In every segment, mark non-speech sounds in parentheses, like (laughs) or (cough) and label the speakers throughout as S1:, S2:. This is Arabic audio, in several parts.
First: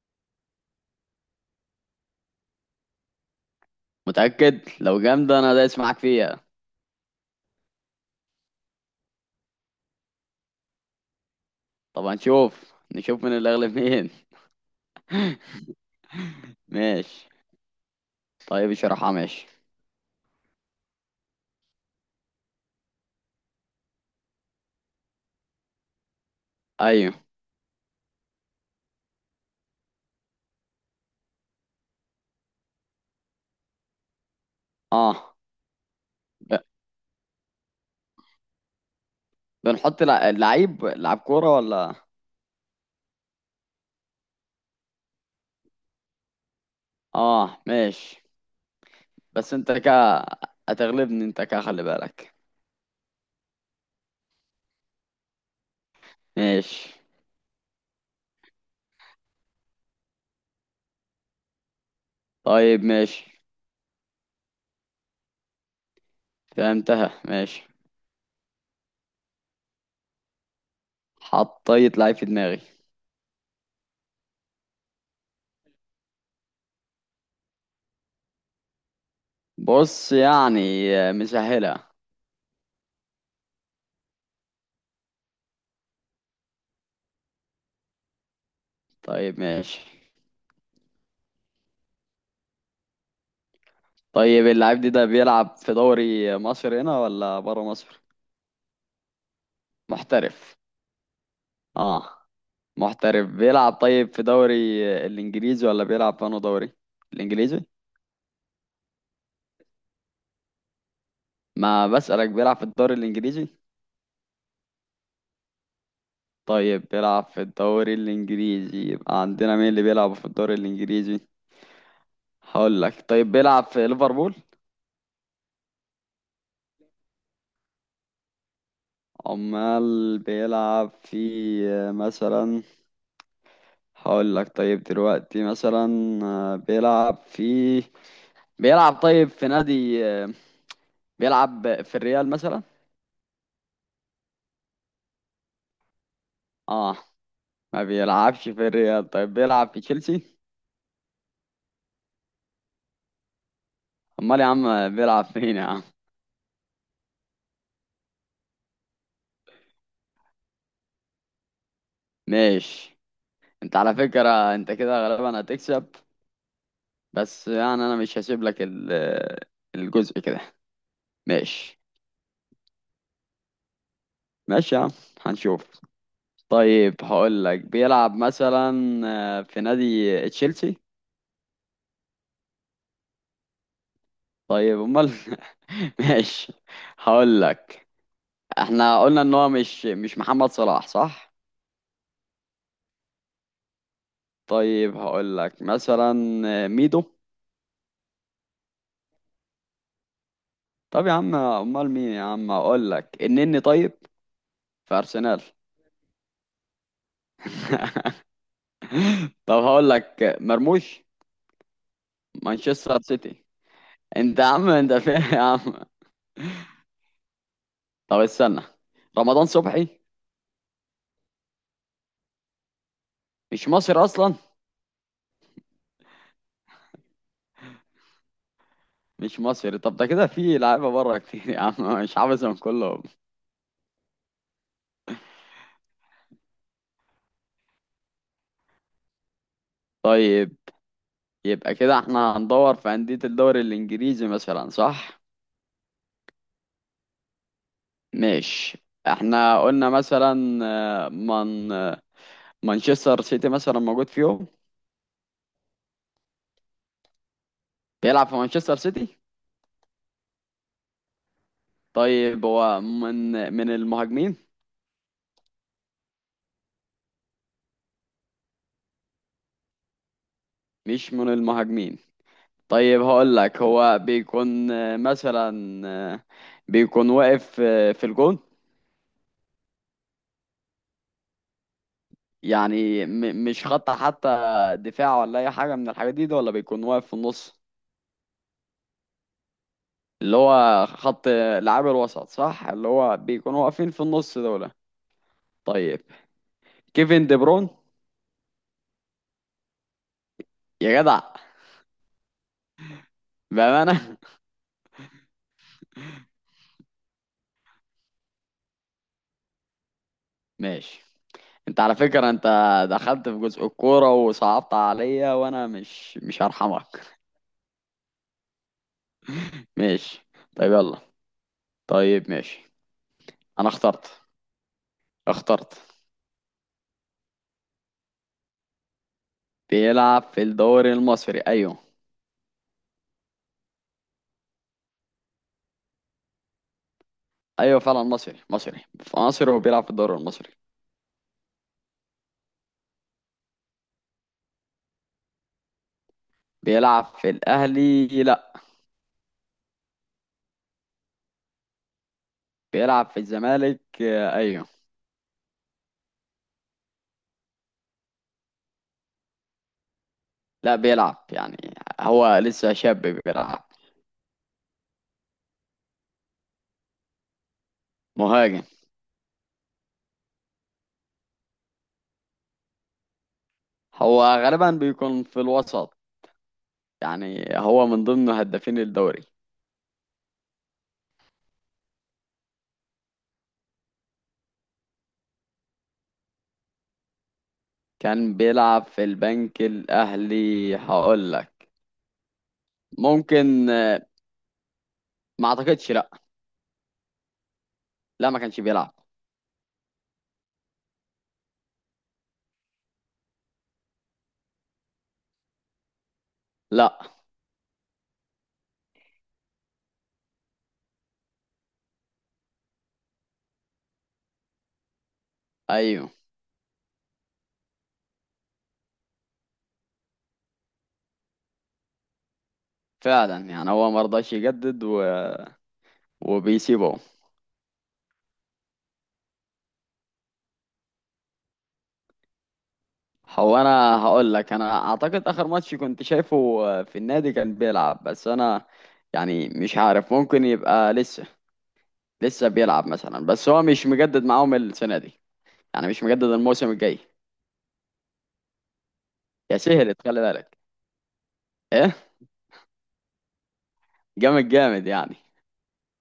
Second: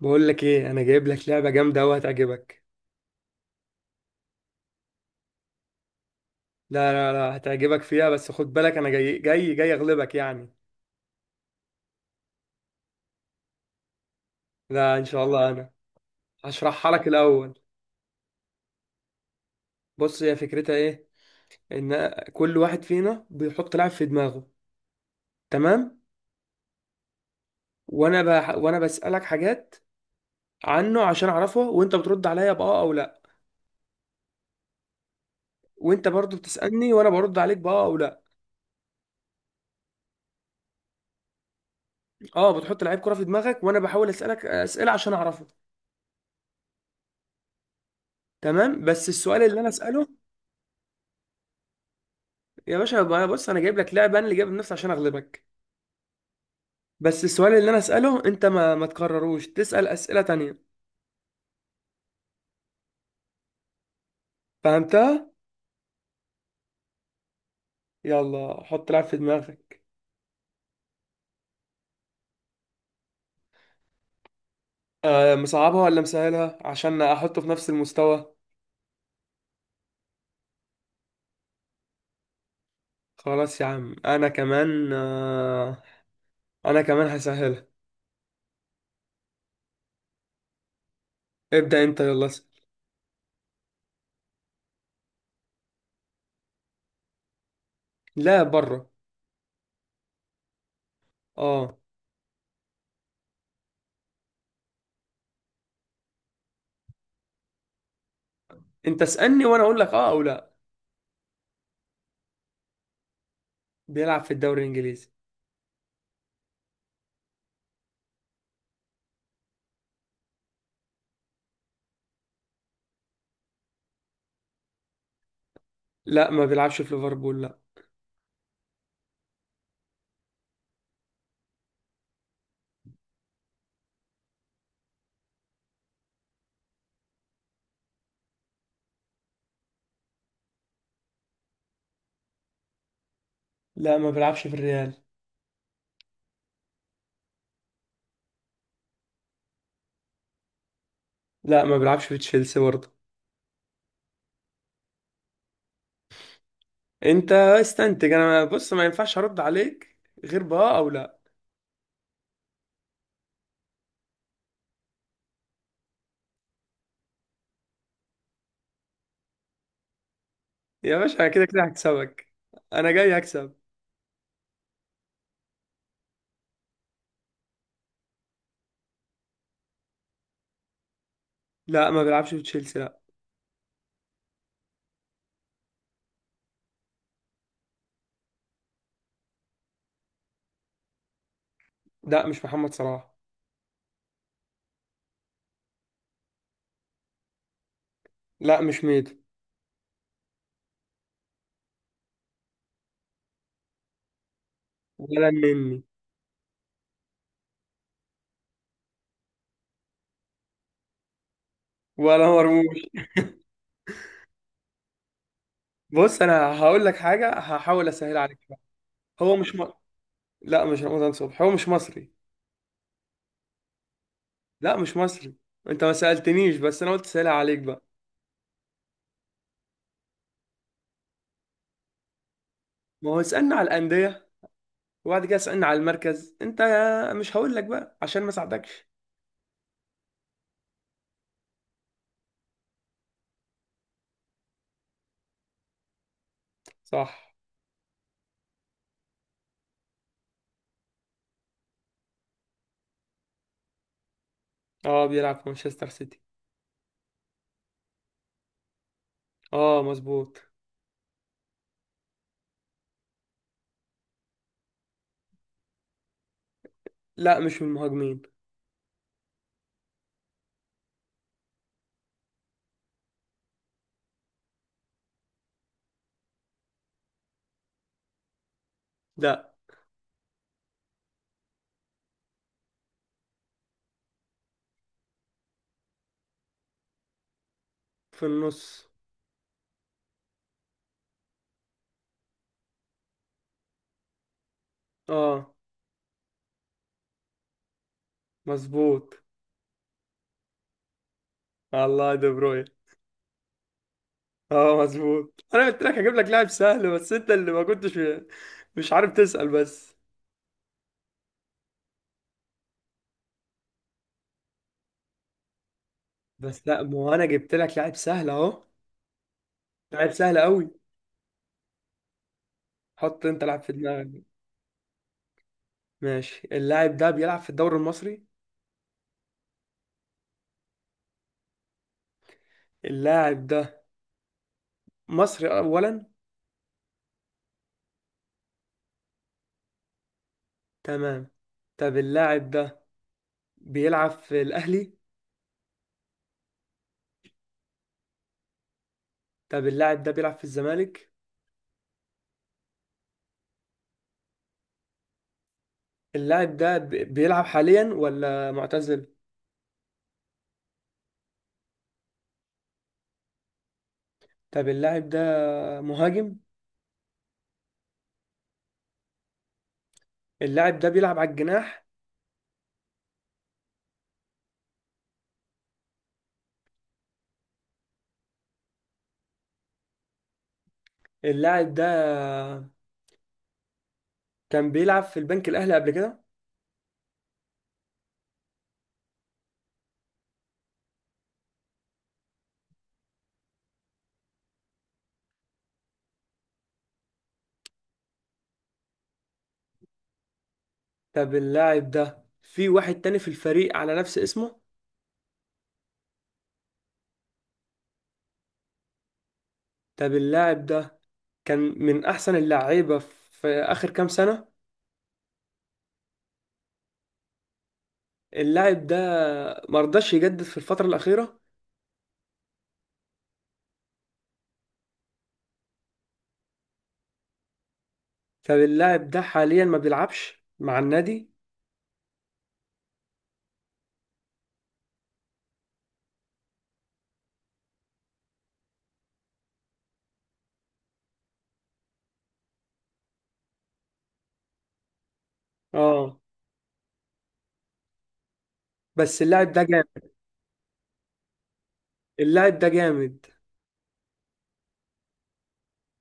S1: بقول لك ايه، انا جايب لك لعبه جامده قوي هتعجبك.
S2: متأكد. لو جامدة أنا دايس معاك فيها.
S1: لا هتعجبك فيها، بس خد بالك انا جاي اغلبك يعني.
S2: طب نشوف من اللي أغلب مين.
S1: لا ان شاء الله انا
S2: (laughs)
S1: هشرحها لك
S2: ماشي.
S1: الاول.
S2: طيب اشرحها، ماشي.
S1: بص هي فكرتها ايه؟ ان كل واحد فينا بيحط لاعب في دماغه، تمام؟
S2: أيوه.
S1: وانا بسالك حاجات عنه عشان اعرفه، وانت بترد عليا باه او لا.
S2: أه.
S1: وانت برضو
S2: ب-
S1: بتسالني وانا برد عليك باه او لا.
S2: بنحط لعيب كورة ولا؟
S1: اه بتحط لعيب كره في دماغك وانا بحاول اسالك اسئله عشان اعرفه.
S2: أه، ماشي.
S1: تمام، بس السؤال
S2: بس
S1: اللي انا
S2: أنت
S1: اساله،
S2: هتغلبني، أنت خلي بالك.
S1: يا باشا ما انا بص انا جايب لك لعبه، انا اللي جايب نفسي عشان اغلبك.
S2: ماشي.
S1: بس السؤال اللي انا اساله انت ما تكرروش، تسال اسئله تانية.
S2: طيب، ماشي.
S1: فهمتها؟
S2: فهمتها، ماشي.
S1: يلا حط لعب في دماغك.
S2: حطيت لعيب في دماغي.
S1: مصعبها ولا مسهلها عشان احطه في نفس المستوى؟
S2: بص يعني، مسهلة.
S1: خلاص يا عم انا كمان، انا كمان هسهلها.
S2: طيب، ماشي.
S1: ابدا انت يلا اسال.
S2: طيب اللاعب ده بيلعب في دوري مصر هنا ولا بره مصر؟
S1: لا بره.
S2: محترف.
S1: اه
S2: اه، محترف. بيلعب طيب في دوري الانجليزي ولا بيلعب في دوري الانجليزي؟
S1: انت اسالني وانا اقول لك اه او لا.
S2: ما بسألك بيلعب في الدوري الانجليزي.
S1: بيلعب في الدوري الانجليزي.
S2: طيب بيلعب في الدوري الانجليزي، يبقى عندنا مين اللي بيلعب في الدوري الانجليزي؟ هقول لك، طيب بيلعب في ليفربول.
S1: لا ما بيلعبش في ليفربول، لا.
S2: امال بيلعب في، مثلا، هقول لك طيب دلوقتي مثلا بيلعب في بيلعب طيب في نادي، بيلعب في الريال مثلا.
S1: لا ما بيلعبش في الريال.
S2: اه، ما بيلعبش في الريال، طيب بيلعب في تشيلسي.
S1: لا ما بيلعبش في تشيلسي برضه.
S2: امال يا عم بيلعب فين يا عم؟
S1: انت استنتج، انا بص ما ينفعش ارد عليك غير باه او لا.
S2: ماشي. انت على فكرة انت كده غالبا هتكسب، بس يعني انا مش هسيب لك الجزء كده.
S1: يا باشا انا كده كده
S2: ماشي.
S1: هكسبك، انا جاي هكسب.
S2: ماشي يا عم. هنشوف. طيب هقول لك بيلعب مثلا، في نادي تشيلسي.
S1: لا ما بيلعبش في تشيلسي، لا.
S2: طيب امال؟ (laughs) ماشي. هقول لك، احنا قلنا ان هو مش محمد صلاح، صح؟
S1: لا مش محمد صلاح.
S2: طيب هقول لك مثلا، ميدو.
S1: لا مش ميدو.
S2: طب يا عم امال مين يا عم؟ هقول لك النني طيب، في
S1: ولا
S2: ارسنال.
S1: النني.
S2: (laughs) طب هقول لك مرموش،
S1: ولا مرموش.
S2: مانشستر سيتي. انت يا عم انت فين يا عم؟
S1: بص انا هقول لك حاجه، هحاول اسهل
S2: طب
S1: عليك بقى.
S2: استنى،
S1: هو
S2: رمضان
S1: مش م...
S2: صبحي.
S1: لا مش رمضان صبحي، هو مش مصري.
S2: مش مصري اصلا؟
S1: لا مش مصري. انت ما سالتنيش بس انا قلت سهلها عليك بقى.
S2: مش مصري، طب ده كده في لعيبه بره كتير يا عم، مش حافظهم كلهم.
S1: ما هو اسالنا على الانديه وبعد كده اسالنا على المركز، انت مش هقول لك بقى عشان ما ساعدكش.
S2: طيب يبقى كده احنا هندور في أندية الدوري الإنجليزي مثلا، صح؟
S1: صح.
S2: ماشي، احنا قلنا مثلا، من مانشستر سيتي مثلا موجود فيهم.
S1: اه بيلعب في مانشستر سيتي.
S2: بيلعب في مانشستر سيتي.
S1: اه مظبوط.
S2: طيب هو من المهاجمين؟
S1: لا مش من المهاجمين.
S2: مش من المهاجمين. طيب هقول لك هو بيكون، مثلا، بيكون واقف، في الجون،
S1: لا.
S2: يعني مش خط حتى دفاع ولا أي حاجة من الحاجات دي ولا بيكون واقف في النص،
S1: في النص.
S2: اللي هو خط لعاب الوسط، صح، اللي هو بيكونوا واقفين في النص دول.
S1: اه
S2: طيب، كيفن دي برون.
S1: مظبوط.
S2: يا جدع،
S1: الله دي بروين.
S2: بأمانة.
S1: اه مظبوط، انا قلت لك هجيب لك لاعب سهل بس انت اللي ما كنتش مش عارف تسأل بس.
S2: (laughs) ماشي. انت على فكرة انت دخلت في جزء الكورة وصعبت عليا، وانا مش
S1: بس لا
S2: هرحمك.
S1: ما هو
S2: (laughs)
S1: انا جبت لك لاعب سهل اهو، لاعب
S2: ماشي.
S1: سهل قوي.
S2: طيب يلا. طيب، ماشي.
S1: حط انت لاعب
S2: انا
S1: في دماغك.
S2: اخترت.
S1: ماشي، اللاعب ده بيلعب في الدوري المصري.
S2: بيلعب في الدوري المصري، ايوه.
S1: اللاعب ده مصري اولا.
S2: ايوه، فعلا مصري، مصري في مصر وبيلعب في الدوري المصري.
S1: تمام. طب اللاعب ده بيلعب في الاهلي؟
S2: بيلعب في الاهلي، لا.
S1: طب اللاعب ده بيلعب في الزمالك؟
S2: بيلعب في الزمالك، ايوه.
S1: اللاعب ده بيلعب حاليا ولا معتزل؟
S2: لا بيلعب يعني، هو لسه شاب بيلعب.
S1: طب اللاعب ده مهاجم؟
S2: مهاجم.
S1: اللاعب ده بيلعب على الجناح؟
S2: هو غالبا بيكون في الوسط، يعني هو من ضمن هدافين الدوري.
S1: اللاعب ده كان بيلعب في البنك الأهلي قبل كده؟
S2: كان بيلعب في البنك الأهلي، هقول لك ممكن، ما اعتقدش، لا. لا، ما كانش بيلعب.
S1: طب اللاعب ده في واحد تاني في الفريق على نفس اسمه؟
S2: لا.
S1: طب اللاعب ده كان من أحسن اللعيبة في آخر كام سنة؟
S2: ايوه.
S1: اللاعب ده مرضاش يجدد في الفترة الأخيرة؟
S2: فعلا، يعني هو ما رضاش يجدد وبيسيبه.
S1: طب اللاعب ده حاليا ما بيلعبش مع النادي؟
S2: هو، انا هقول لك انا اعتقد اخر ماتش كنت شايفه، في النادي كان بيلعب، بس انا يعني مش عارف. ممكن يبقى لسه بيلعب مثلا، بس هو مش مجدد معاهم السنه دي، يعني مش
S1: اه
S2: مجدد الموسم الجاي.
S1: بس اللاعب
S2: يا
S1: ده
S2: سهلت،
S1: جامد.
S2: خلي بالك. ايه.
S1: اللاعب ده جامد.
S2: جامد جامد يعني.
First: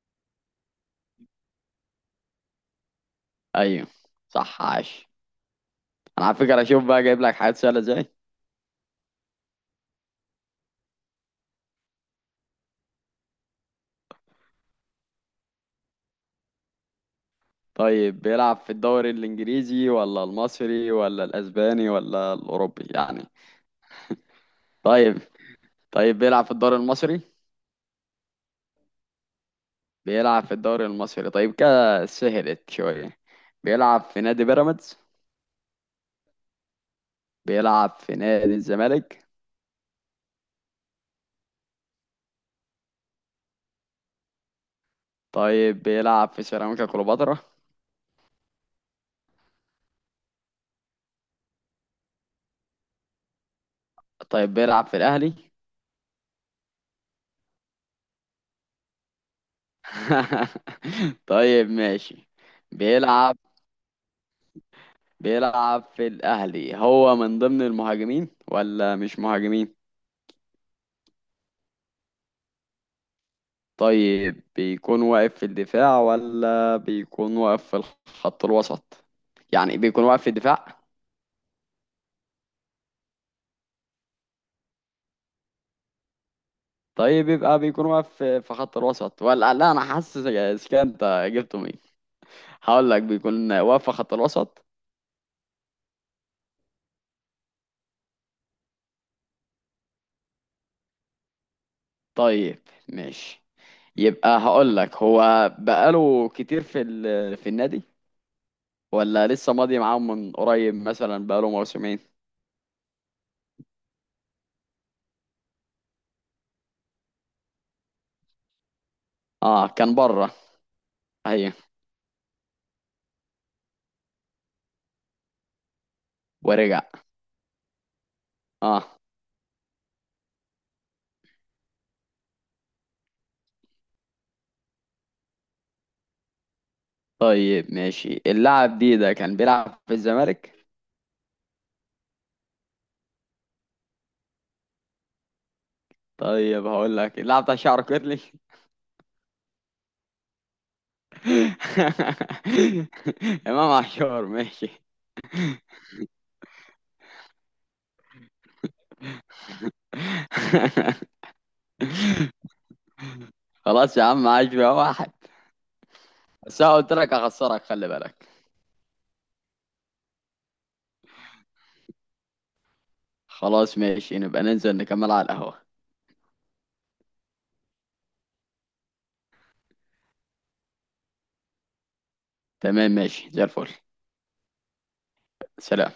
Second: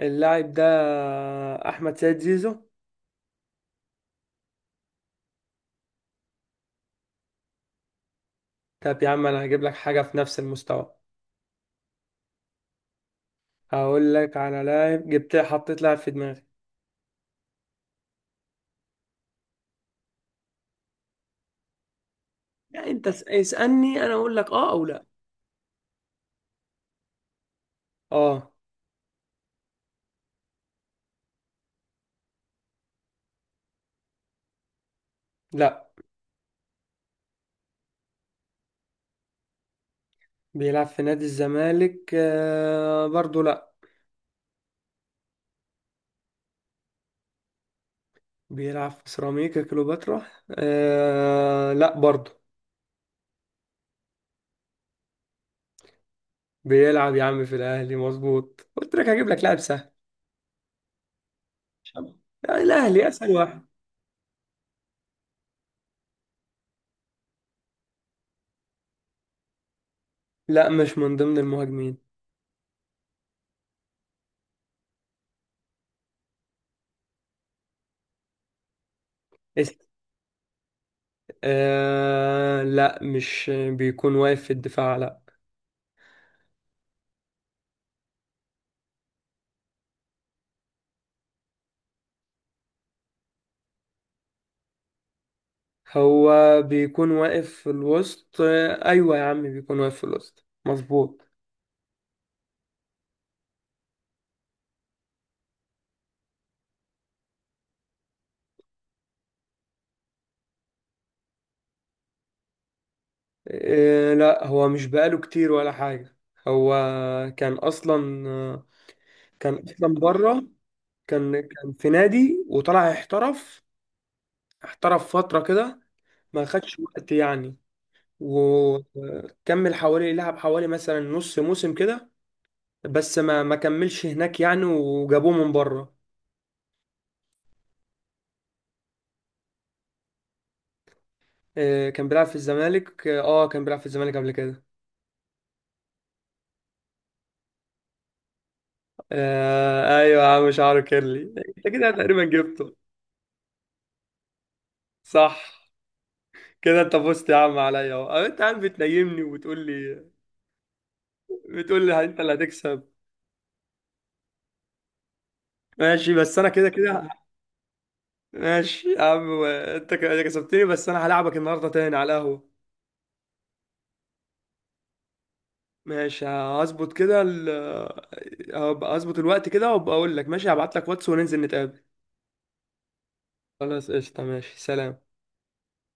S1: اللاعب ده احمد سيد زيزو.
S2: ايوه، صح، عاش. انا على فكره اشوف بقى جايب لك حاجات سهله ازاي.
S1: طب يا عم انا هجيب لك حاجه في نفس المستوى، هقول لك على لاعب، جبت حطيت لاعب في دماغي.
S2: طيب بيلعب في الدوري الانجليزي ولا المصري ولا الاسباني ولا الاوروبي
S1: يعني انت
S2: يعني؟
S1: اسالني انا اقول لك اه او لا.
S2: طيب. طيب بيلعب في الدوري المصري.
S1: اه.
S2: بيلعب في الدوري المصري، طيب كده سهلت شويه. بيلعب في نادي بيراميدز؟
S1: لا
S2: بيلعب في نادي الزمالك؟
S1: بيلعب في نادي الزمالك، برضو لا.
S2: طيب بيلعب في سيراميكا كليوباترا؟
S1: بيلعب في سيراميكا كليوباترا، لا برضو.
S2: طيب بيلعب في الأهلي؟
S1: بيلعب يا عم في الاهلي مظبوط، قلت لك هجيب لك لاعب سهل.
S2: (laughs) طيب، ماشي.
S1: لا، الاهلي اسهل
S2: بيلعب
S1: واحد.
S2: بيلعب في الأهلي، هو من ضمن المهاجمين ولا مش مهاجمين؟
S1: لا مش من ضمن المهاجمين.
S2: طيب بيكون واقف في الدفاع ولا بيكون واقف في الخط الوسط؟ يعني بيكون واقف في الدفاع؟
S1: لا مش بيكون واقف في الدفاع، لا.
S2: طيب يبقى بيكون واقف في خط الوسط ولا لا، انا حاسس إذا كان انت جبته مين. هقول لك بيكون واقف في خط الوسط.
S1: هو بيكون واقف في الوسط، ايوه يا عم بيكون واقف في الوسط مظبوط.
S2: طيب، ماشي. يبقى هقول لك هو بقاله كتير في النادي، ولا لسه ماضي معاهم من قريب مثلا، بقاله موسمين؟
S1: لا هو مش بقاله كتير ولا حاجة. هو كان اصلا، كان
S2: اه،
S1: اصلا
S2: كان بره.
S1: بره. كان
S2: ايوه،
S1: كان في نادي وطلع احترف. احترف فترة كده، ما خدش
S2: ورجع.
S1: وقت يعني.
S2: اه.
S1: وكمل حوالي، لعب حوالي مثلا نص موسم كده، بس ما كملش هناك يعني، وجابوه من بره.
S2: طيب، ماشي. اللاعب ده كان بيلعب في الزمالك.
S1: كان بيلعب في الزمالك، اه كان بيلعب في الزمالك قبل كده.
S2: طيب هقول لك اللاعب بتاع شعره كيرلي.
S1: آه ايوه يا عم شعره كيرلي. انت كده تقريبا جبته،
S2: (laughs) امام عاشور، ماشي. (laughs)
S1: صح. كده انت فزت يا عم عليا اهو، انت عم بتنيمني وبتقول لي، بتقول لي انت اللي هتكسب.
S2: خلاص يا عم، عاش بقى واحد.
S1: ماشي بس انا
S2: بس
S1: كده
S2: انا قلت
S1: كده.
S2: لك هخسرك، خلي بالك.
S1: ماشي يا عم انت كسبتني، بس انا هلعبك النهارده تاني على القهوه.
S2: خلاص، ماشي، نبقى ننزل نكمل على القهوة.
S1: ماشي هظبط كده هبقى هظبط الوقت كده وابقى اقول لك ماشي، هبعت لك واتس وننزل نتقابل.
S2: تمام، ماشي، زي الفل.
S1: خلاص قشطة، ماشي، سلام.
S2: سلام.